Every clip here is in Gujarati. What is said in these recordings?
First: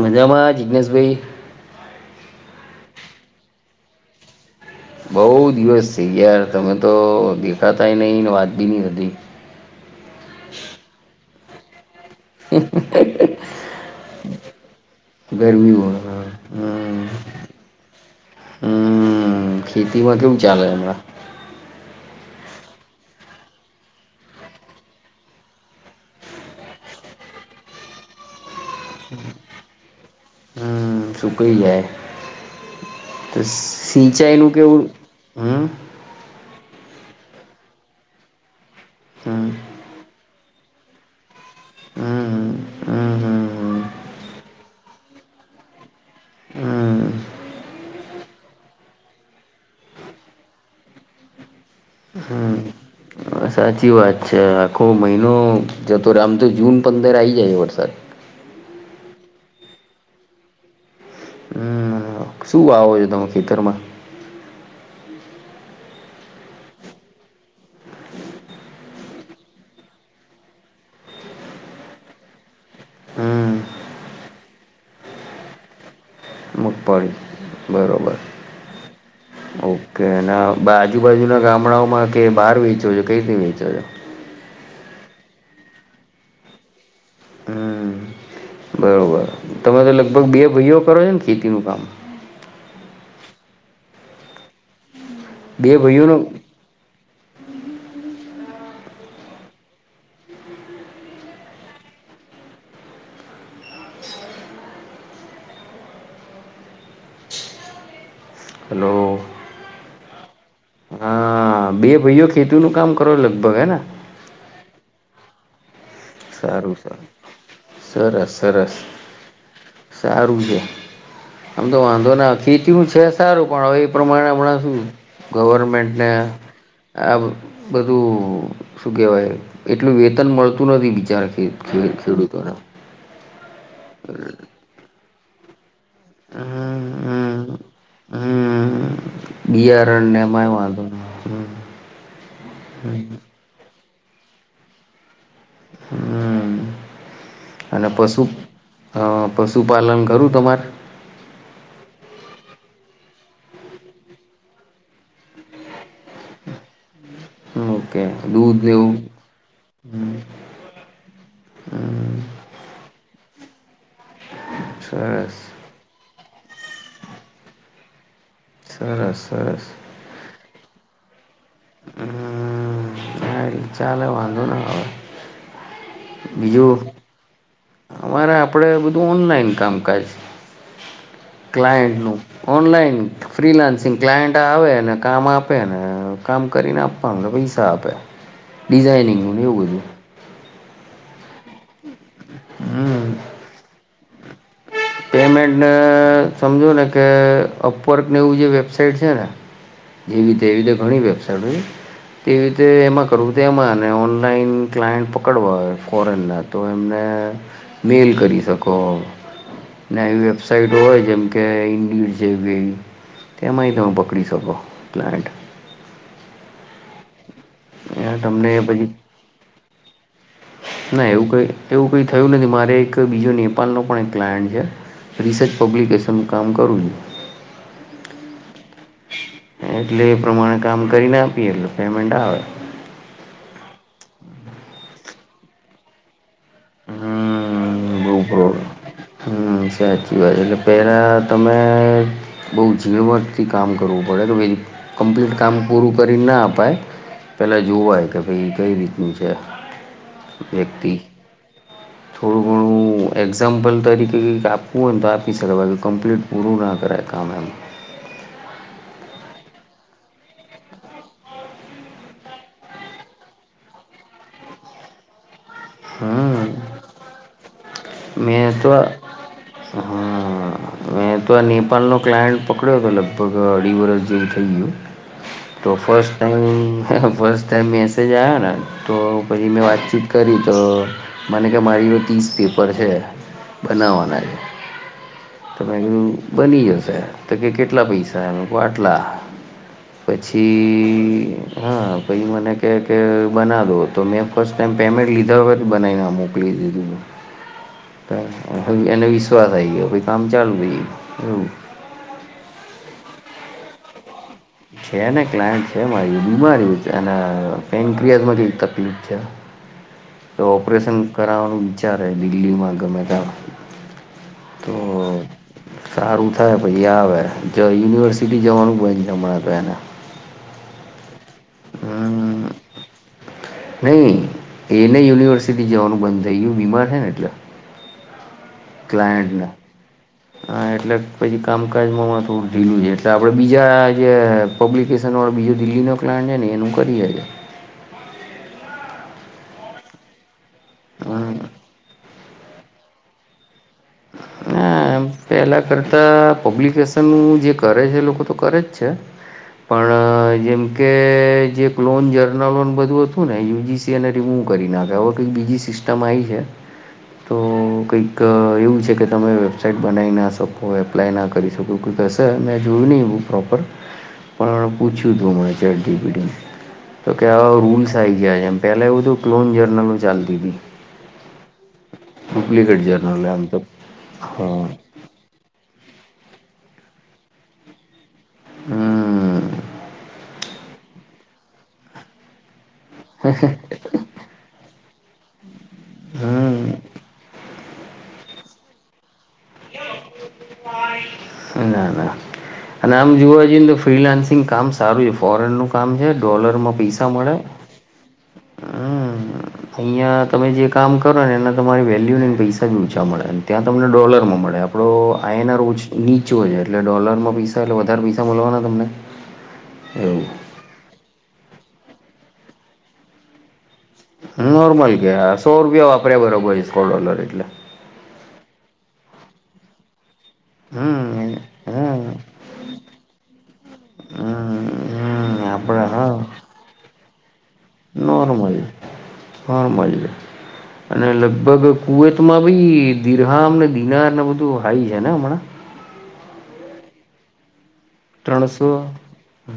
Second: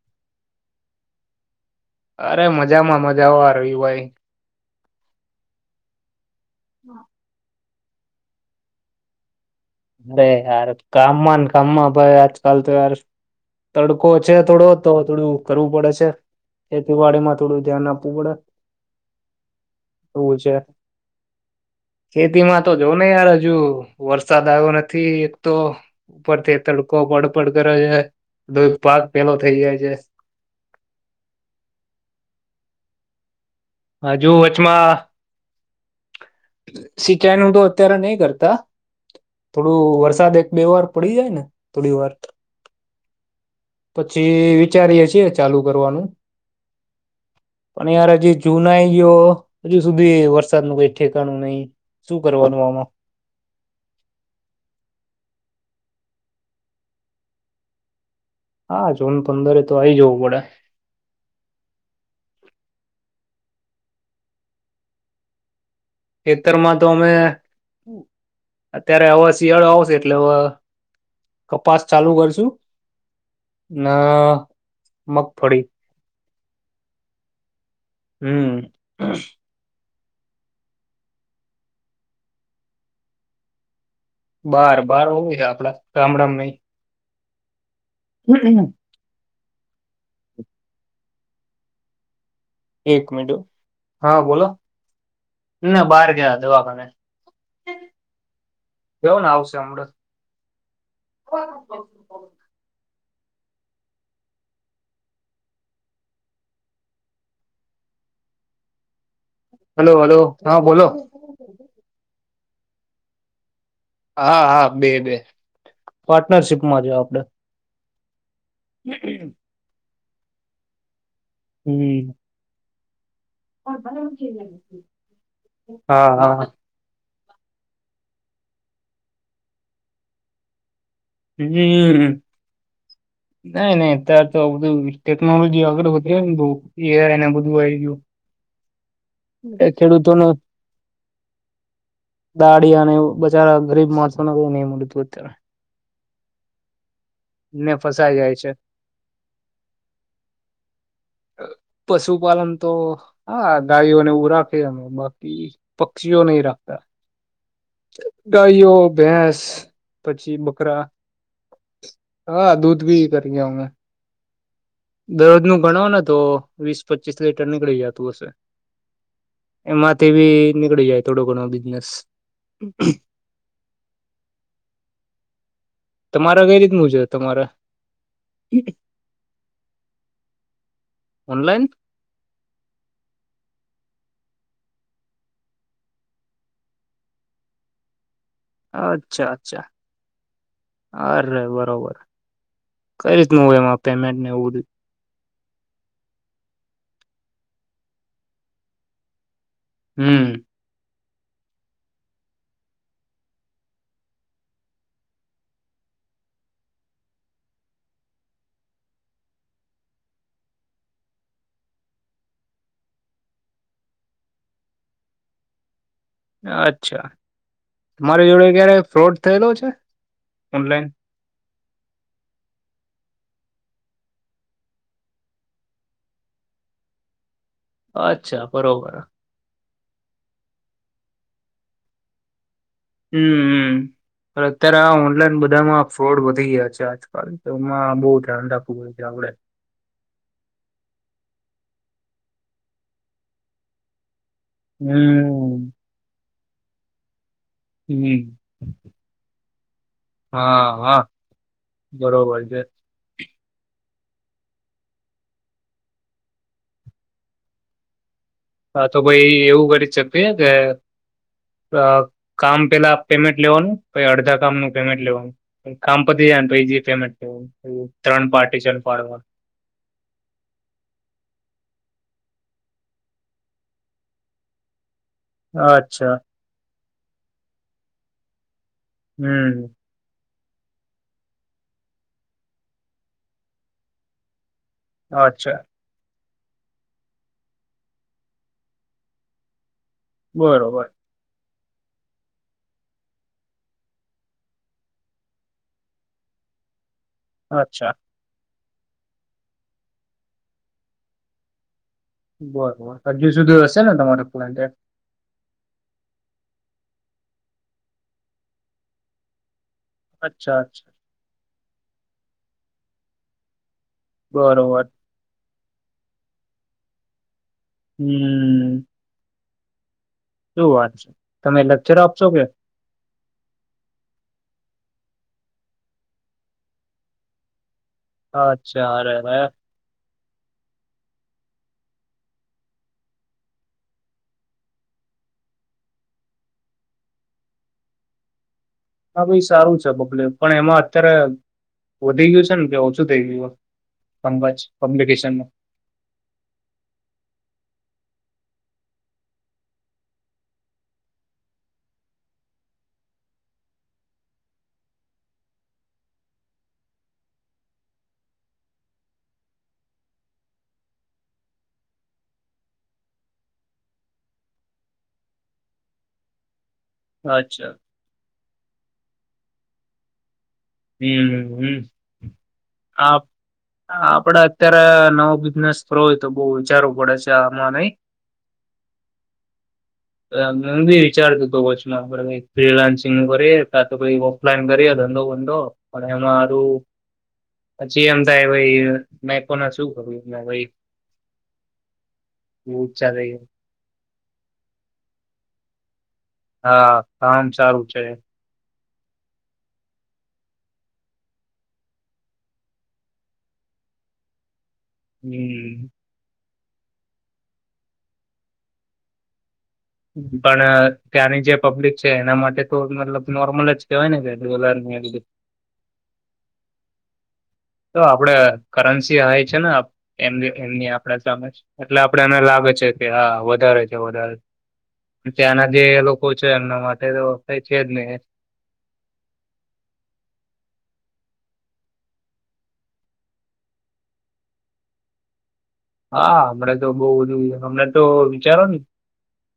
મજામાં જિગનેશભાઈ અરે મજામાં મજા અ રવિભાઈ બહુ દિવસ થઈ ગયા તમે તો. છતા એનીને વાત નહીં વધી. અરે યાર, કામમાં ને કામમાં. ભાઈ, આજકાલ તો યાર તડકો છે થોડો. તો થોડું કરવું ગરમી પડે હોય. છે હમ. ખેતીવાડીમાં, થોડું ધ્યાન આપવું પડે હમ. ખેતીમાં એવું કેવું છે. ચાલે હમણાં ખેતી માં તો જો ને યાર, હજુ વરસાદ તો નથી, એક તો ઉપરથી તડકો પડપડ કરે છે, તો પાક પેલો થઈ જાય છે. હા, સુકાઈ જાય. તો હજુ સિંચાઈનું કેવું વચમાં હ? સિંચાઈ નું તો અત્યારે નહીં કરતા. હમ થોડું વરસાદ એક. બે વાર પડી જાય ને થોડી વાર હમ હમ પછી વિચારીએ છીએ ચાલુ કરવાનું, હમ હમ પણ યાર હજી. ચુનાઈ ગયો, હજુ સુધી વરસાદ નું, કંઈ ઠેકાણું નહીં, શું હમ કરવાનું આમાં? સાચી વાત છે, આખો મહિનો જતો રહ્યો. આમ તો જૂન પંદરેક આવી જાય વરસાદ. હા, જૂન પંદરે તો આઈ જવું પડે. હમ શું વાવો છો તમે ખેતરમાં? ખેતરમાં તો અમે અત્યારે હવા, શિયાળો આવશે એટલે કપાસ ચાલુ કરશું, હમ ના મગફળી. મગફળી બરોબર હમ. [inaudible] હા, આજુબાજુના ગામડાઓમાં કે બહાર વેચો છે, કંઈ રીતે વેચો છો? બહાર-બહાર હોવું છે આપડા ગામડામાં. હમ નહી બરોબર. તમે તો લગભગ બે ભાઈઓ કરો છો ને ખેતીનું કામ? એક મિનટ, હા, બોલો. બે ના બહાર ભાઈઓનું ગયા દવાખાને. કોણ આવશે હમણે? હલો હલો, હલો, હા, બોલો. ખેતી નું કામ કરો, લગભગ હે ને? હા હા બે બે સારું પાર્ટનરશીપમાં જો સારું આપડે સરસ. સરસ. સારું છે. આમ તો હમ વાંધો નથી. કેવું છે? સારું પણ હવે એ પ્રમાણે હમણાં શું હા ગવર્મેન્ટને હા આ બધું શું કહેવાય? એટલું વેતન મળતું નથી બીજું ખેત ખેત ખેડૂતોને નય નય તાર તો બધું ટેકનોલોજી આગળ વધ [unintelligible] હમ એયાર એને હમ બધું આવી ગયું. હમ એ ખેડૂતો બિયારણને ને એમાંય વાંધો ન દાળીયા અને બજાર ગરીબ માણસોને નહીં મળ્યુંતું અત્યારે હમમ ને અને ફસાઈ પશુ જાય છે હા પશુપાલન કરું. બમર પશુપાલન તો હા ગાયોને એવું રાખયે અમે બાકી પક્ષીઓ નય રાખતા. ઓકે દૂધ ને ગાયઓ, એવું ભેંસ પછી બકરા હમ હા દૂધ ભી કરયે અમે [inaudible] દરરોજ નું ગણો ને તો વીસ પચીસ લીટર નીકળી જતું હશે. સરસ સરસ એમાંથી બી નીકળી જાય. થોડું ઘણુ ચાલે વાંધો ના આવે. તમારે કઈ બીજું રીતનું છે તમારે? અમારે આપડે બધું ઓનલાઈન કામકાજ ઓનલાઈન ક્લાયન્ટ નું ઓનલાઈન ફ્રીલાન્સિંગ ક્લાયન્ટ આવે અને કામ આપે ને કામ કરીને આપવાનું એટલે પૈસા આપે. ડિઝાઇનિંગનું એવું બધું. હા એટલે બરોબર. હમ્મ. કઈ રીતનું હોય એમાં પેમેન્ટ ને એવું બધું? પેમેન્ટને સમજો ને કે અપવર્કને એવું જે વેબસાાઈટ છે ને જેવી હમ રીતે એવી રીતે ઘણી વેબસાઈટ તેવી રીતે એમાં કરવું તે એમાં અને ઓનલાઈન ક્લાયન્ટ પકડવા હોય ફોરેનના, તો એમને મેલ કરી શકો. ને આવી વેબસાઈટ હોય જેમ કે [unintelligible] તેમાંય તમે પકડી શકો ક્લાયન્ટ. અચ્છા. ત્યાં મારી જોડે તમને ક્યારેય પછી ફ્રોડ થયેલો છે? ઓનલાઈન ના એવું કઈ એવું કંઈ થયું નથી. મારે એક બીજો નેપાળનો પણ એક ક્લાયન્ટ છે, રિસર્ચ પબ્લિકેશનનું કામ કરું છું. અચ્છા. બરોબર. એટલે એ પ્રમાણે કામ કરીને આપીએ એટલે પેમેન્ટ આવે. હમ્મ-હમ્મ. પણઅત્યારે આવા ઓનલાઈન બધામાં ફ્રોડ વધ હમ્મ. રાખવું પડે છે [unintelligible] આપડે હમ્મ સાચી વાત. એટલે પેલા તમે બોઉ જીળવટર્થી કામ કરવું પડે ને વળી કમ્પ્લીટ કામ હમ પૂરું કરીન ના આપ પાય પહેલાં જોવાય કે હમ ભઈ કઈ રીતનું છે? હા, વ્યક્તિ હા. બરોબર થોડું છે ઘણું એક્ એક્ઝામ્પલ તરીકે કેક આપવું હોય ને તો આપી શકે બાકી કમ્પ્લીટ પૂરું ના કરાય કામ એમ. હા તો ભાઈ એવું કરી શકે કે અહ કામ પેલા પેમેન્ટ લેવાનું, પહી અડધા કામનું પેમેન્ટ લેવાનું. પછી કામ પતી જાય હમ્મ, ને પહી જે પેમેન્ટ લેવાનું એવું ત્રણ મેં તો, પાર્ટીશન પાડવાનું. હા, મેં તો ઈ પન લોક ક્લાયન્ટ પકડ્યો હતો લગભગ અઢી વરષ જેવું થઈ ગયું. તો ફર્સ્ટ અચ્છા ટાઈમ એનો ફર્સ્ટ ટાઈમ મેસેજ આયોન હા. તો પછી મેં હમ વાતચીત કરી તો મને કે મારી જોડે તીસ પેપર છે, બનાવવાના છે. અચ્છા તો મેં કીધુ બની જશે તો કે કેટલા પૈસા એમ મેં ક્યું આટલા. બરોબર પછી હા પછી મને કહે કે બના દો તો મેં ફર્સ્ટ ટાઈમ પેમેન્ટ લીધા વગર બનાવીને મોકલી દીધું અચ્છા. એને વિશ્વાસ આ ગયો કામ ચાલુ વે એવું બરોબર હજી સુધી હશે ને તમારા છે ને ક્લાયન્ટ છે મારી [unintelligible] બીમારી અને પેઇન ક્રિયર્સમાં કંઈક તકલીફ છે. તો અચ્છા અચ્છા ઓપરેશન કરાવવાનું વિચારે દિલ્હીમાં ગમે ત્યાં તો બરોબર સારું થાય પાઈ આવે યુનિવર્સિટી જવાનું હમ બંધ છે હમણાં બેના [unintelligible] શું વાત છે. તમે લેક્ચર આપશો કે નહી એને યુનિવર્સિટી જવાનું બંધ થય ગયું બીમાર છે ને એટલે અચ્છા અરે રે ક્લાયન્ટને હા એટલે પછી કામકાજમાંમાં થોડું ઢીલું છે એટલે આપણે બીજા જે પબ્લિકેશન વાળો બીજો દિલ્હીનો પ્લાન્ટ છે ને એનું કરીએએ હા ભાઈ સારું છે બકલે પણ એમાં અત્યારે હમ વધી ગયું છે ને કે ઓછું થઈ ગયું હો હ પેલા કરતા પબ્લિકેશન નું જે કરે છે લોકો તો કરે જ છે પણ જેમકે જે એક લોન જર્ન લોન બધું હતું ને યુજીસી એને રીમૂવ કરી નાખે હવે કંઈક બીજી સિસ્ટમ આવી છે તો કંઈક એવું છે કે તમે વેબસાાઈટ બનાવી ના શકો એપ્લાય ના કરી શકો કઈ કે હશે મેં જોયું નહીં એવું પ્રોપર પણ પૂછ્યું હતું મળે છેડીપીડી તો કે્યાવા અચ્છા રૂલ્સ આવી ગયા એમ પહેલાં એવુંધું ક્લોન જર્નલો ચાલતી હતી. હમ હમ ડુપ્લિકેટ આપ જર્નલ એમ તો આપડે હા અત્યારે નવો બિઝનેસ રોહિ તો બહુ વિચારું પડે છે આમાં નહી હમ એ હ બી વિચારતું તોચમાં બરા ફ્રીલાન્સિંગ કરીય ત તો કઈ ઓફલાઇન કરીય બોર અંધો પણ એમાં હમ મારું પછી એમ થાય ભઈ. ના ના અને ઊંચા આમ થઈ જોવા જઈએને તો ફ્રીલાન્સિંગ કામ સારું છે ફોરેન નું. કામ છેે હા કામ સારું છે. અહિયાં તમે જે કામ કરો ને એના તમારી વેલ્યુ ને પૈસાીઊંચા મળે ત્યાં તમને ડોલર માં મળે આપડો આના હમ રોજ નીચે હજાર. એટલે ડોલરમાં પૈસા એટલે વધારે પૈસા મળવાના તમને. એવું પણ. ત્યાંની જે પબ્લિક છે એના માટે તો મતલબ નોર્મલ જ. કેહેવાય ને કે નોર્મલ ડોલરની ગ બધું સો રૂપિયા વાપરે બરો બીન ડોલર લાગે. એટલે. તો આપડે કરન્સી હોય છે ને એમની એમની આપણે હમ સમ એટલે હમ આપડે એને લાગે છે કે હા વધારે છે વધારે, હમ ત્યાંના જે આપડે હા લોકો છે એમના મા એ તો. કઈ છે જ નહી નોર્મલ નોર્મલ અને લગ ભગ કુવૈતમાં બી દિરહામ ને દિનારને બધું હાઈ છે ને હમણાં. હા હમણાં તો બઉ બધું તો વિચારો ત્રણસો ને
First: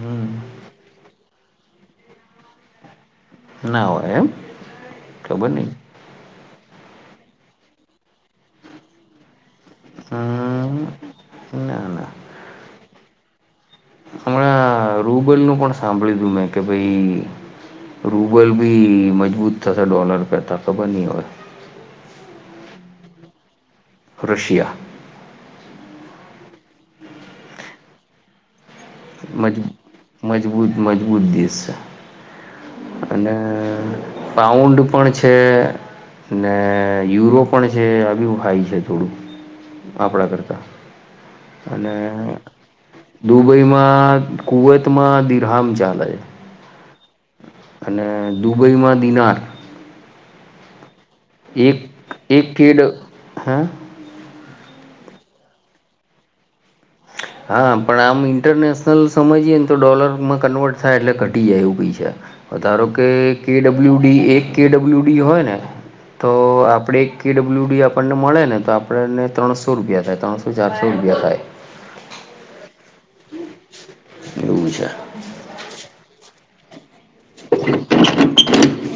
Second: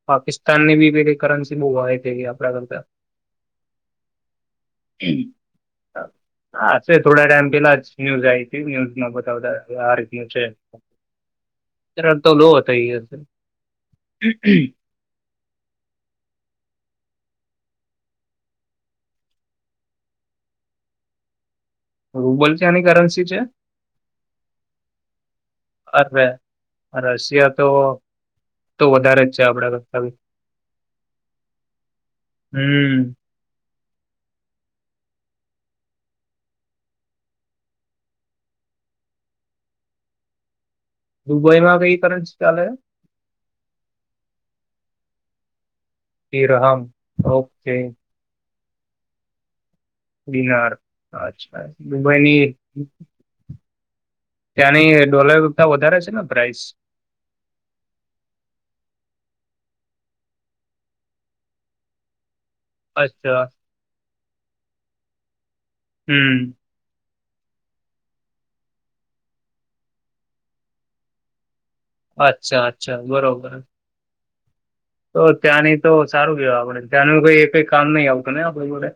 હમ પાકિસ્તાનની બી પેલી કરન્સ બઉ હાઈ થઈ ગઈ આપડા કરતા. ના હોય એમ ખબર નઈ. હા હશે થોડા ટાઈમ પેલા જ ન્યૂઝ આઈતી ન્યુઝમાં બતાવતાતા. આ રીતનું છે. હમ ના ના પરંતુ લો થઈ ગયા. [inaudible] હમણાં રૂબલ નું પણ સાંભળયુ તું મેં કે ભઈ. રૂબલ બી મજબૂત થશે ડોલર કરતા ખબર નઈ હવે. રૂબલ ક્યાંની કરન્સી છે, રશિયા અરે. રશિયા તો. તો વધારે જ છે મજ આપડા કરતા બી મજબૂત- મજબૂત દેશ છે હમ અને પાઉન્ડ પણ છે ને યુરો પણ છે, આ બી હાઈ છે થોડું આપડા કરતા. દુબઈમાં અને કઈ કરન્સી ચાલે દુબઈમ કુવત માં દિરહામ ચાલ ધીરહમ. ઓકે અને દુબઈમાં દિનાર બિનાર એક એક કેડ હ ત્યાંની ડોલરતા વધારે હશેને પ્રાઇસ હા પણ આમ ઇન્ટરનેશનલ સમજીએ ન તો ડોલર માં કન્વર્ટ થાય એટલે ઘટી જાય એવું પૈસા ધારો કે અચ્છા કેડબલ્યુડી એ કે ડબલ્યુ ડી હોય ને તો હમ આપડે કે ડબલ્યુ ડી આપણને મળે ને તો આપણને ત્રણસો રૂપિયા થાય ત્રણસો ચારસો રૂપિયા થાય અચ્છા અચ્છા બરોબર એવું છે. તો ત્યાંની તો સારું કેવા આપડે ત્યાંનું કોઈ એકય કામ નઈ આવતું નઈ આપડી જોડે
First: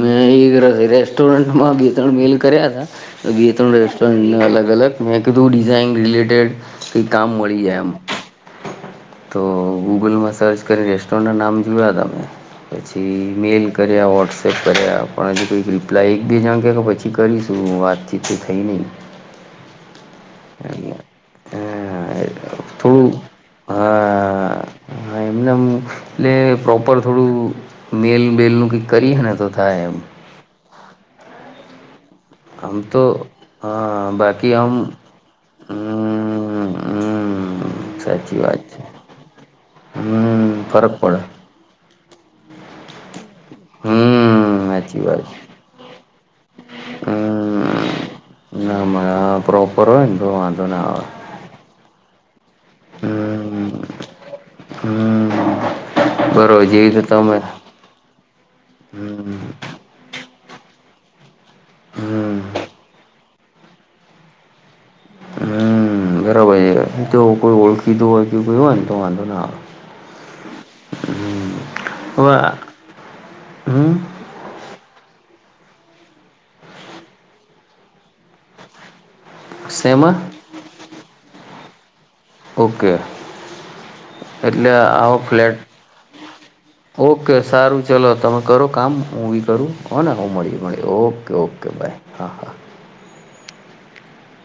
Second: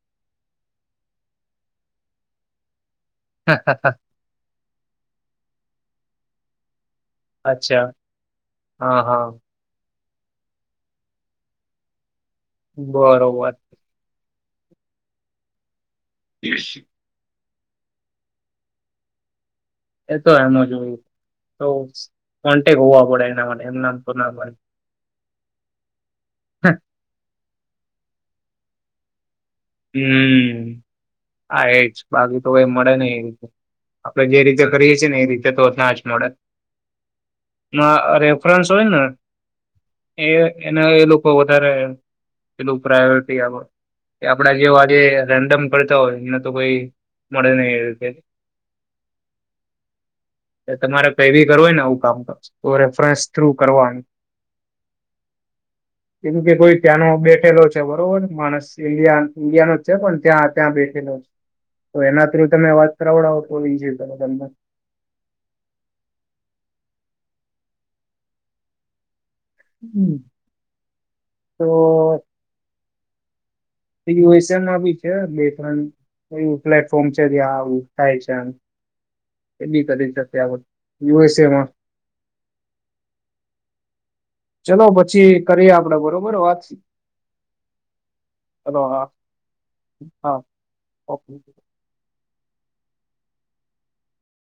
મેં એ રેસ્ટોરન્ટમાં ગીતણ મીલ કર્યા હતા અ ત રેસ્ટોરન્ટ અલગ અલગ મે કીતું ડિઝઇન રિલેટેડ તેેળ કઈ કામ મળી જાય અચ્છા એમ હા હા તો ગૂગલમાં સર્ચ કરી રેસ્ટોરન્ટના નામ જોયા તમે પછી બરોબર મેલ કર્યા વોટ્સપ તેપ કયૉ પણ હજુ પ્લા એક બીજાંકેે કે પછી કરીશ તું વાતથી તે થઈ નહીં એ તો એમ જોય એટલે તો હા કોન્ટેક હોવા થોડું પડે એના મ એમ નામ તો ના બને હ એમદમ એટલે પ્રોપર થોડું મેલ બેલ નું કઈ કરી હે ને તો થાય એમ હમ એ જ બાકી તો કઈ મળે ને એ રીતે હા આપણે જે બાકી રીતે આમ કરીએ છીએ ને એ રીતે તો ના જ મળે હમ હમ સાચી વાત રેફરન્સ છે હોય ને હમ એના ફરક એ પડે લોકો વધારે એલું પ્રાઈવેટ તે આવ કે આપડા હમ જે આજે સાચી વાત છે. રેન્ડમ કરતા હોય એને તો કોઈ મળે હમ નહી ના મળે પ્રોપર હોય ને તો વાંધો ના આવે તમારે કઈ બી કરવુંય ને આવું કામ તો તો રેફરન્સ થ્રુ હમ કરવાનું હમ એમું કે બરોબર કોઈ જેવી તો ત્યાંનો તમે બેઠેલો છે બરોબરને માણસ ઇન્ડિયા હમ ઇન્ડિયા નોજ છે પણ ત્યાં ત્યાં બેઠેલો છે. તો એના હમ થ્રુ તમે વાત કરાવડાવ ન જંદ તમને હમ બરાબર છે તો કોઈ ઓળખીધું હોય હોયને તો વાંધો ના તો આવે હમમ [inaudible] યુએસએન આવી છે બે એવું પ્લેટફોર્મ છે ત્યાં આવું થાય છે એમ એ બ શેમાં કદી યુએસએમાં ઓકે એટલે ચલો આવો પછી ફ્લેટ કરીએ આપડે બરોબર વાત ઓકે સારું ચલો તમે કરો ચલો કામ હા હું બી કરું ઓને હ હા મળી મળી ઓકે ઓકે બાય હા હા